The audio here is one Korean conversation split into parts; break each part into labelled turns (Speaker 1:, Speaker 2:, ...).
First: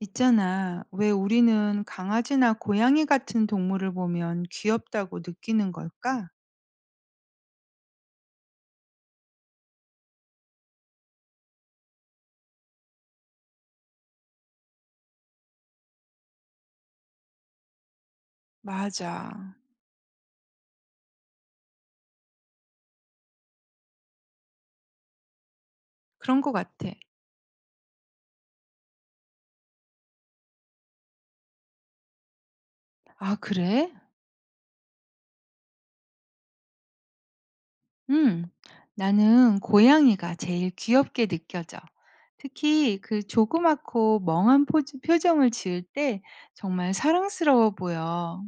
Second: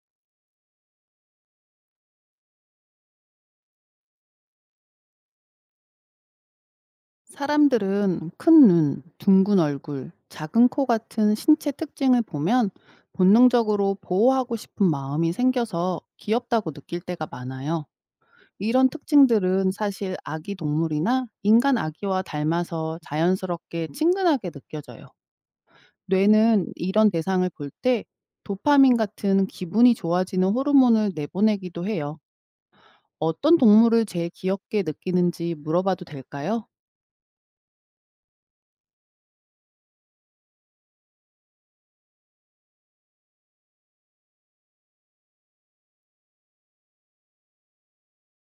Speaker 1: 있잖아. 왜 우리는 강아지나 고양이 같은 동물을 보면 귀엽다고 느끼는 걸까?
Speaker 2: 사람들은 큰 눈, 둥근 얼굴, 작은 코 같은 신체 특징을 보면 본능적으로 보호하고 싶은 마음이 생겨서 귀엽다고 느낄 때가 많아요. 이런
Speaker 1: 맞아.
Speaker 2: 특징들은 사실 아기 동물이나 인간 아기와 닮아서 자연스럽게 친근하게 느껴져요.
Speaker 1: 그런 것
Speaker 2: 뇌는
Speaker 1: 같아.
Speaker 2: 이런 대상을 볼 때 도파민 같은 기분이 좋아지는 호르몬을 내보내기도 해요.
Speaker 1: 아,
Speaker 2: 어떤
Speaker 1: 그래?
Speaker 2: 동물을 제일 귀엽게 느끼는지 물어봐도 될까요?
Speaker 1: 응. 나는 고양이가 제일 귀엽게 느껴져. 특히 그 조그맣고 멍한 포즈, 표정을 지을 때 정말 사랑스러워 보여.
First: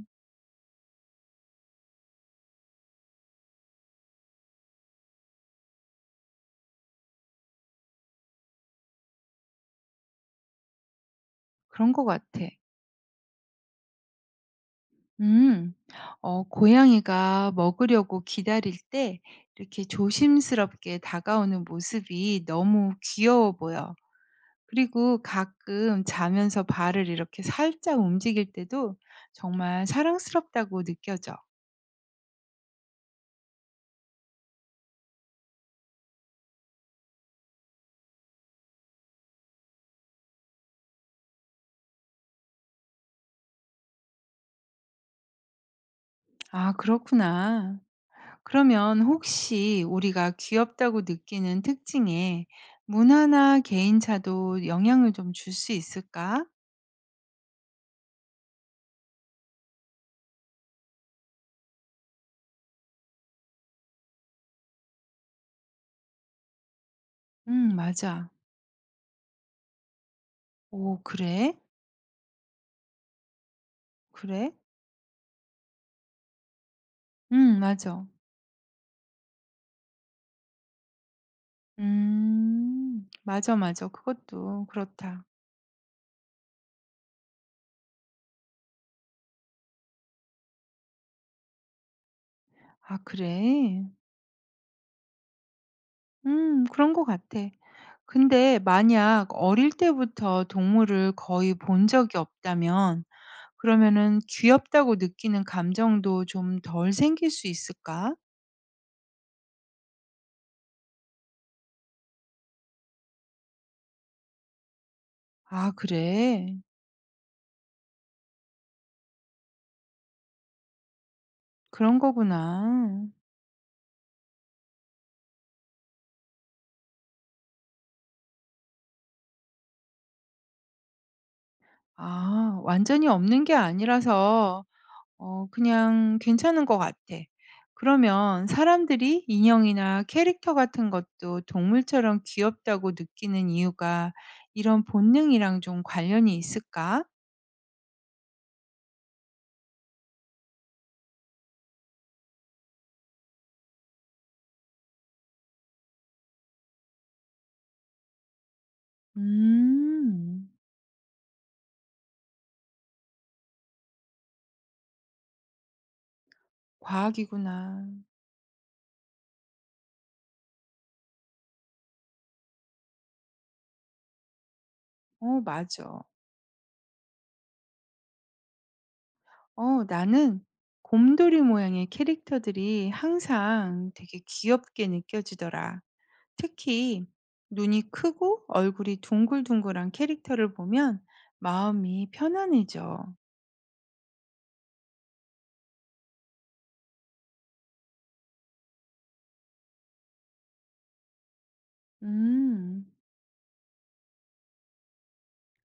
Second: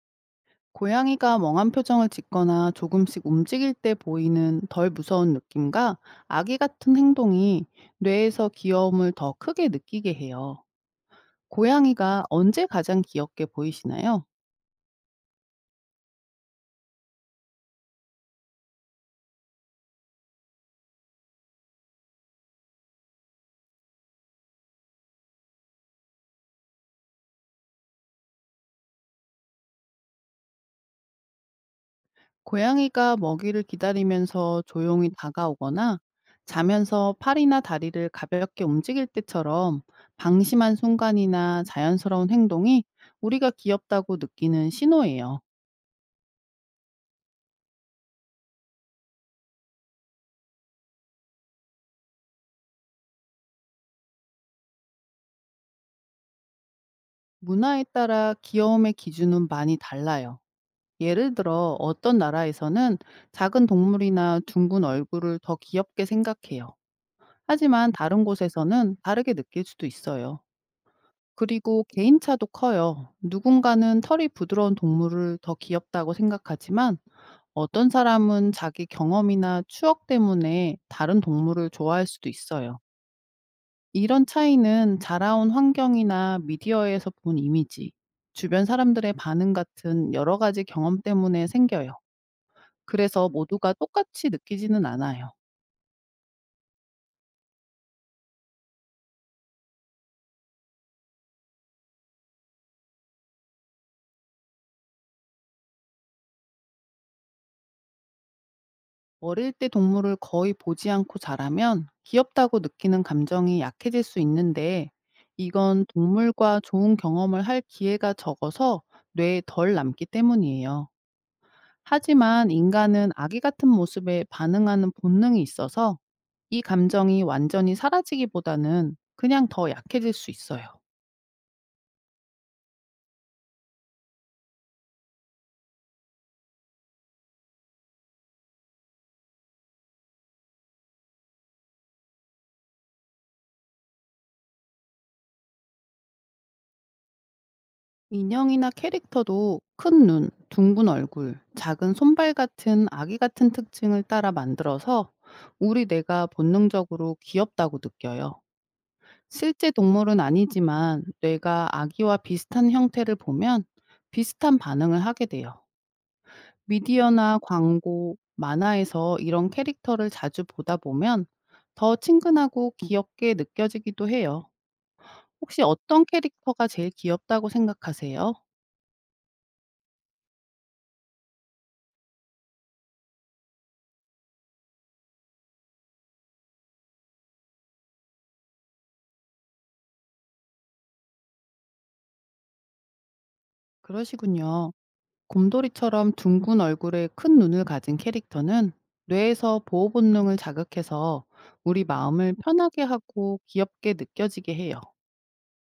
Speaker 2: 고양이가 멍한 표정을 짓거나 조금씩 움직일 때 보이는 덜 무서운 느낌과 아기 같은 행동이 뇌에서 귀여움을 더 크게 느끼게 해요.
Speaker 1: 그런 것
Speaker 2: 고양이가
Speaker 1: 같아.
Speaker 2: 언제 가장 귀엽게 보이시나요?
Speaker 1: 음. 고양이가 먹으려고 기다릴 때 이렇게 조심스럽게 다가오는 모습이 너무 귀여워 보여. 그리고 가끔 자면서 발을 이렇게 살짝 움직일 때도 정말 사랑스럽다고 느껴져.
Speaker 2: 고양이가 먹이를 기다리면서 조용히 다가오거나 자면서 팔이나 다리를 가볍게 움직일 때처럼 방심한 순간이나 자연스러운 행동이 우리가 귀엽다고 느끼는 신호예요.
Speaker 1: 아, 그렇구나. 그러면 혹시 우리가 귀엽다고 느끼는 특징에 문화나 개인차도 영향을 좀 줄 수 있을까?
Speaker 2: 문화에 따라 귀여움의 기준은 많이 달라요. 예를 들어 어떤 나라에서는 작은 동물이나 둥근 얼굴을 더 귀엽게 생각해요. 하지만 다른
Speaker 1: 맞아.
Speaker 2: 곳에서는 다르게 느낄 수도 있어요.
Speaker 1: 오, 그래?
Speaker 2: 그리고 개인차도 커요. 누군가는 털이
Speaker 1: 그래?
Speaker 2: 부드러운 동물을 더 귀엽다고 생각하지만 어떤
Speaker 1: 맞아.
Speaker 2: 사람은 자기 경험이나 추억 때문에 다른 동물을 좋아할 수도 있어요.
Speaker 1: 음. 맞아, 맞아.
Speaker 2: 이런
Speaker 1: 그것도
Speaker 2: 차이는
Speaker 1: 그렇다.
Speaker 2: 자라온 환경이나 미디어에서 본 이미지, 주변 사람들의 반응 같은 여러 가지 경험 때문에 생겨요.
Speaker 1: 아
Speaker 2: 그래서 모두가
Speaker 1: 그래?
Speaker 2: 똑같이 느끼지는 않아요.
Speaker 1: 그런 것 같아. 근데 만약 어릴 때부터 동물을 거의 본 적이 없다면 그러면은 귀엽다고 느끼는 감정도 좀 덜 생길 수 있을까?
Speaker 2: 어릴 때 동물을 거의 보지 않고 자라면 귀엽다고 느끼는 감정이 약해질 수 있는데,
Speaker 1: 아
Speaker 2: 이건
Speaker 1: 그래?
Speaker 2: 동물과 좋은 경험을 할 기회가 적어서 뇌에 덜 남기 때문이에요.
Speaker 1: 그런
Speaker 2: 하지만
Speaker 1: 거구나.
Speaker 2: 인간은 아기 같은 모습에 반응하는 본능이 있어서 이 감정이 완전히 사라지기보다는 그냥 더 약해질 수 있어요.
Speaker 1: 아 완전히 없는 게 아니라서 그냥 괜찮은 것 같아. 그러면 사람들이 인형이나 캐릭터 같은 것도 동물처럼 귀엽다고 느끼는 이유가 이런 본능이랑 좀 관련이 있을까?
Speaker 2: 인형이나 캐릭터도 큰 눈, 둥근 얼굴, 작은 손발 같은 아기 같은 특징을 따라 만들어서 우리 뇌가 본능적으로 귀엽다고 느껴요. 실제 동물은
Speaker 1: 음.
Speaker 2: 아니지만 뇌가 아기와 비슷한 형태를 보면 비슷한 반응을 하게 돼요. 미디어나
Speaker 1: 과학이구나.
Speaker 2: 광고, 만화에서 이런 캐릭터를 자주 보다 보면 더 친근하고 귀엽게 느껴지기도 해요.
Speaker 1: 어
Speaker 2: 혹시
Speaker 1: 맞아.
Speaker 2: 어떤 캐릭터가 제일 귀엽다고 생각하세요?
Speaker 1: 나는 곰돌이 모양의 캐릭터들이 항상 되게 귀엽게 느껴지더라. 특히 눈이 크고 얼굴이 둥글둥글한 캐릭터를 보면 마음이 편안해져.
Speaker 2: 그러시군요. 곰돌이처럼 둥근 얼굴에 큰 눈을 가진 캐릭터는 뇌에서 보호 본능을 자극해서 우리 마음을 편하게
Speaker 1: 음.
Speaker 2: 하고 귀엽게 느껴지게 해요.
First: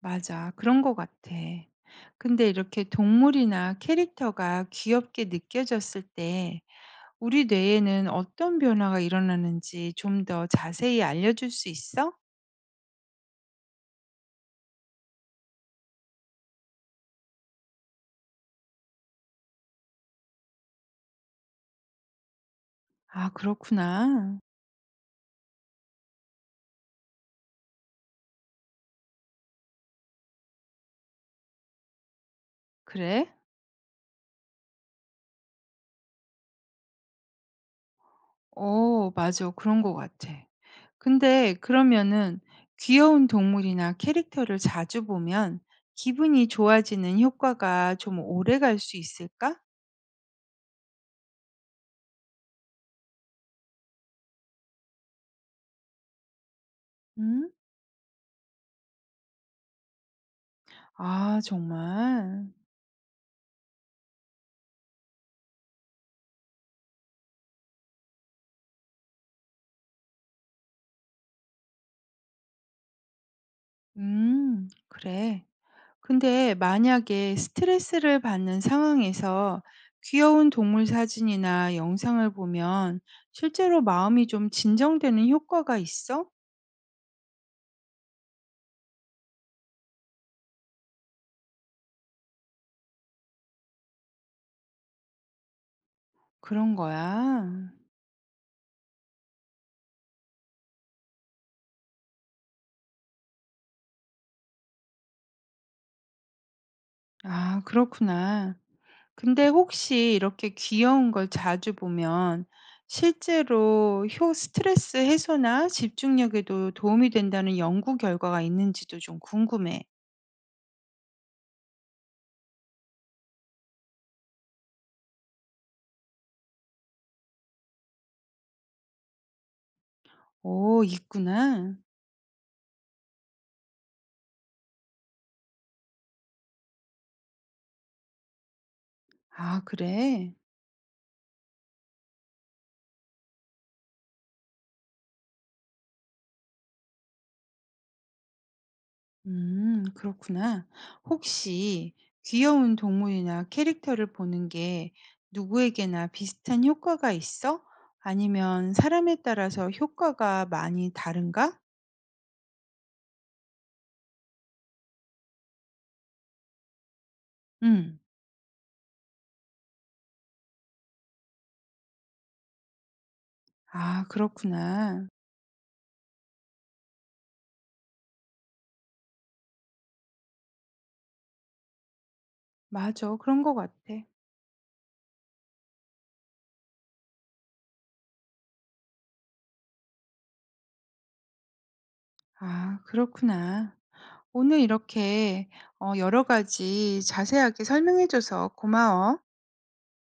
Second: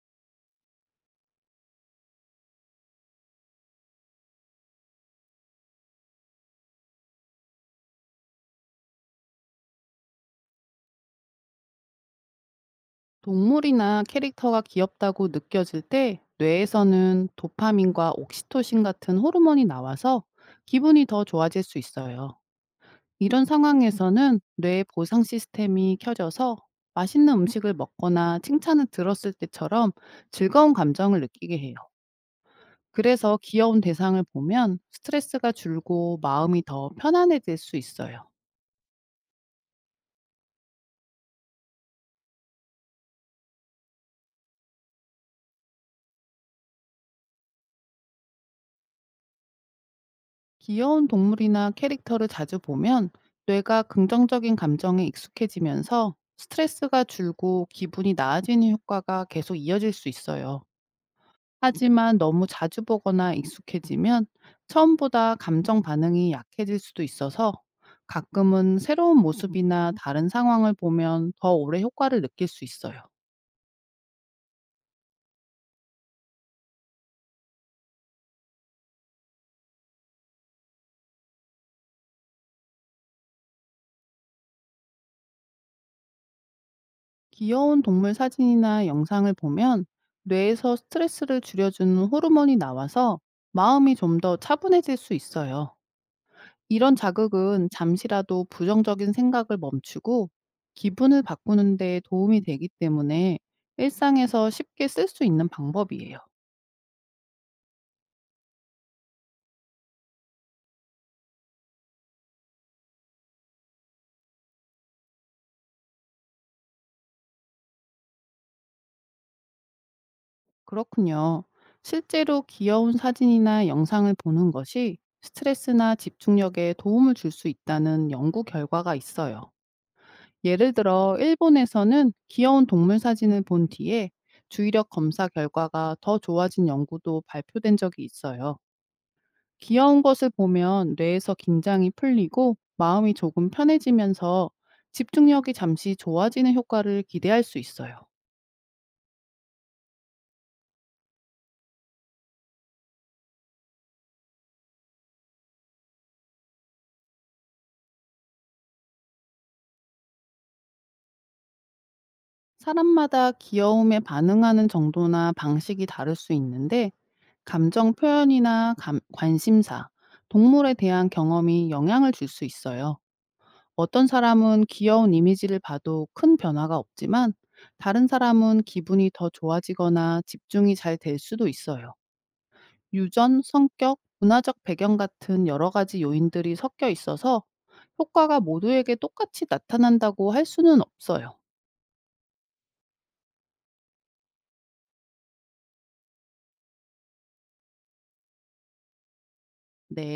Speaker 1: 맞아. 그런 것 같아. 근데 이렇게 동물이나 캐릭터가 귀엽게 느껴졌을 때 우리 뇌에는 어떤 변화가 일어나는지 좀 더 자세히 알려줄 수 있어?
Speaker 2: 동물이나 캐릭터가 귀엽다고 느껴질 때 뇌에서는 도파민과 옥시토신 같은 호르몬이 나와서 기분이 더 좋아질 수 있어요.
Speaker 1: 아,
Speaker 2: 이런 상황에서는
Speaker 1: 그렇구나.
Speaker 2: 뇌의 보상 시스템이 켜져서 맛있는 음식을 먹거나 칭찬을 들었을 때처럼 즐거운 감정을 느끼게 해요.
Speaker 1: 그래?
Speaker 2: 그래서 귀여운 대상을 보면 스트레스가 줄고 마음이 더 편안해질 수 있어요.
Speaker 1: 어, 맞아. 그런 것 같아. 근데 그러면은 귀여운 동물이나 캐릭터를 자주 보면 기분이 좋아지는 효과가 좀 오래 갈 수 있을까?
Speaker 2: 귀여운 동물이나 캐릭터를 자주 보면 뇌가 긍정적인 감정에 익숙해지면서 스트레스가
Speaker 1: 응?
Speaker 2: 줄고 기분이 나아지는 효과가 계속 이어질 수 있어요.
Speaker 1: 아,
Speaker 2: 하지만
Speaker 1: 정말.
Speaker 2: 너무 자주 보거나 익숙해지면 처음보다 감정 반응이 약해질 수도 있어서 가끔은 새로운 모습이나 다른 상황을 보면 더 오래 효과를 느낄 수 있어요.
Speaker 1: 그래. 근데 만약에 스트레스를 받는 상황에서 귀여운 동물 사진이나 영상을 보면 실제로 마음이 좀 진정되는 효과가 있어?
Speaker 2: 귀여운 동물 사진이나 영상을 보면 뇌에서 스트레스를 줄여주는 호르몬이 나와서 마음이 좀 더 차분해질 수 있어요.
Speaker 1: 그런
Speaker 2: 이런
Speaker 1: 거야.
Speaker 2: 자극은 잠시라도 부정적인 생각을 멈추고 기분을 바꾸는 데 도움이 되기 때문에 일상에서 쉽게 쓸 수 있는 방법이에요.
Speaker 1: 아, 그렇구나. 근데 혹시 이렇게 귀여운 걸 자주 보면 실제로 효 스트레스 해소나 집중력에도 도움이 된다는 연구 결과가 있는지도 좀 궁금해.
Speaker 2: 그렇군요. 실제로 귀여운 사진이나 영상을 보는 것이 스트레스나 집중력에 도움을 줄 수 있다는 연구 결과가 있어요. 예를
Speaker 1: 오,
Speaker 2: 들어
Speaker 1: 있구나.
Speaker 2: 일본에서는 귀여운 동물 사진을 본 뒤에 주의력 검사 결과가 더 좋아진 연구도 발표된 적이 있어요.
Speaker 1: 아,
Speaker 2: 귀여운 것을
Speaker 1: 그래.
Speaker 2: 보면 뇌에서 긴장이 풀리고 마음이 조금 편해지면서 집중력이 잠시 좋아지는 효과를 기대할 수 있어요.
Speaker 1: 그렇구나. 혹시 귀여운 동물이나 캐릭터를 보는 게 누구에게나 비슷한 효과가 있어? 아니면 사람에 따라서 효과가 많이 다른가?
Speaker 2: 사람마다 귀여움에 반응하는 정도나 방식이 다를 수 있는데 감정
Speaker 1: 음,
Speaker 2: 표현이나 관심사, 동물에 대한 경험이 영향을 줄 수 있어요.
Speaker 1: 아,
Speaker 2: 어떤 사람은
Speaker 1: 그렇구나.
Speaker 2: 귀여운 이미지를 봐도 큰 변화가 없지만 다른 사람은 기분이 더 좋아지거나 집중이 잘 될 수도 있어요.
Speaker 1: 맞아.
Speaker 2: 유전,
Speaker 1: 그런 것 같아.
Speaker 2: 성격, 문화적 배경 같은 여러 가지 요인들이 섞여 있어서 효과가 모두에게 똑같이 나타난다고 할 수는 없어요.
Speaker 1: 아, 그렇구나. 오늘 이렇게 여러 가지 자세하게 설명해줘서 고마워.
Speaker 2: 네.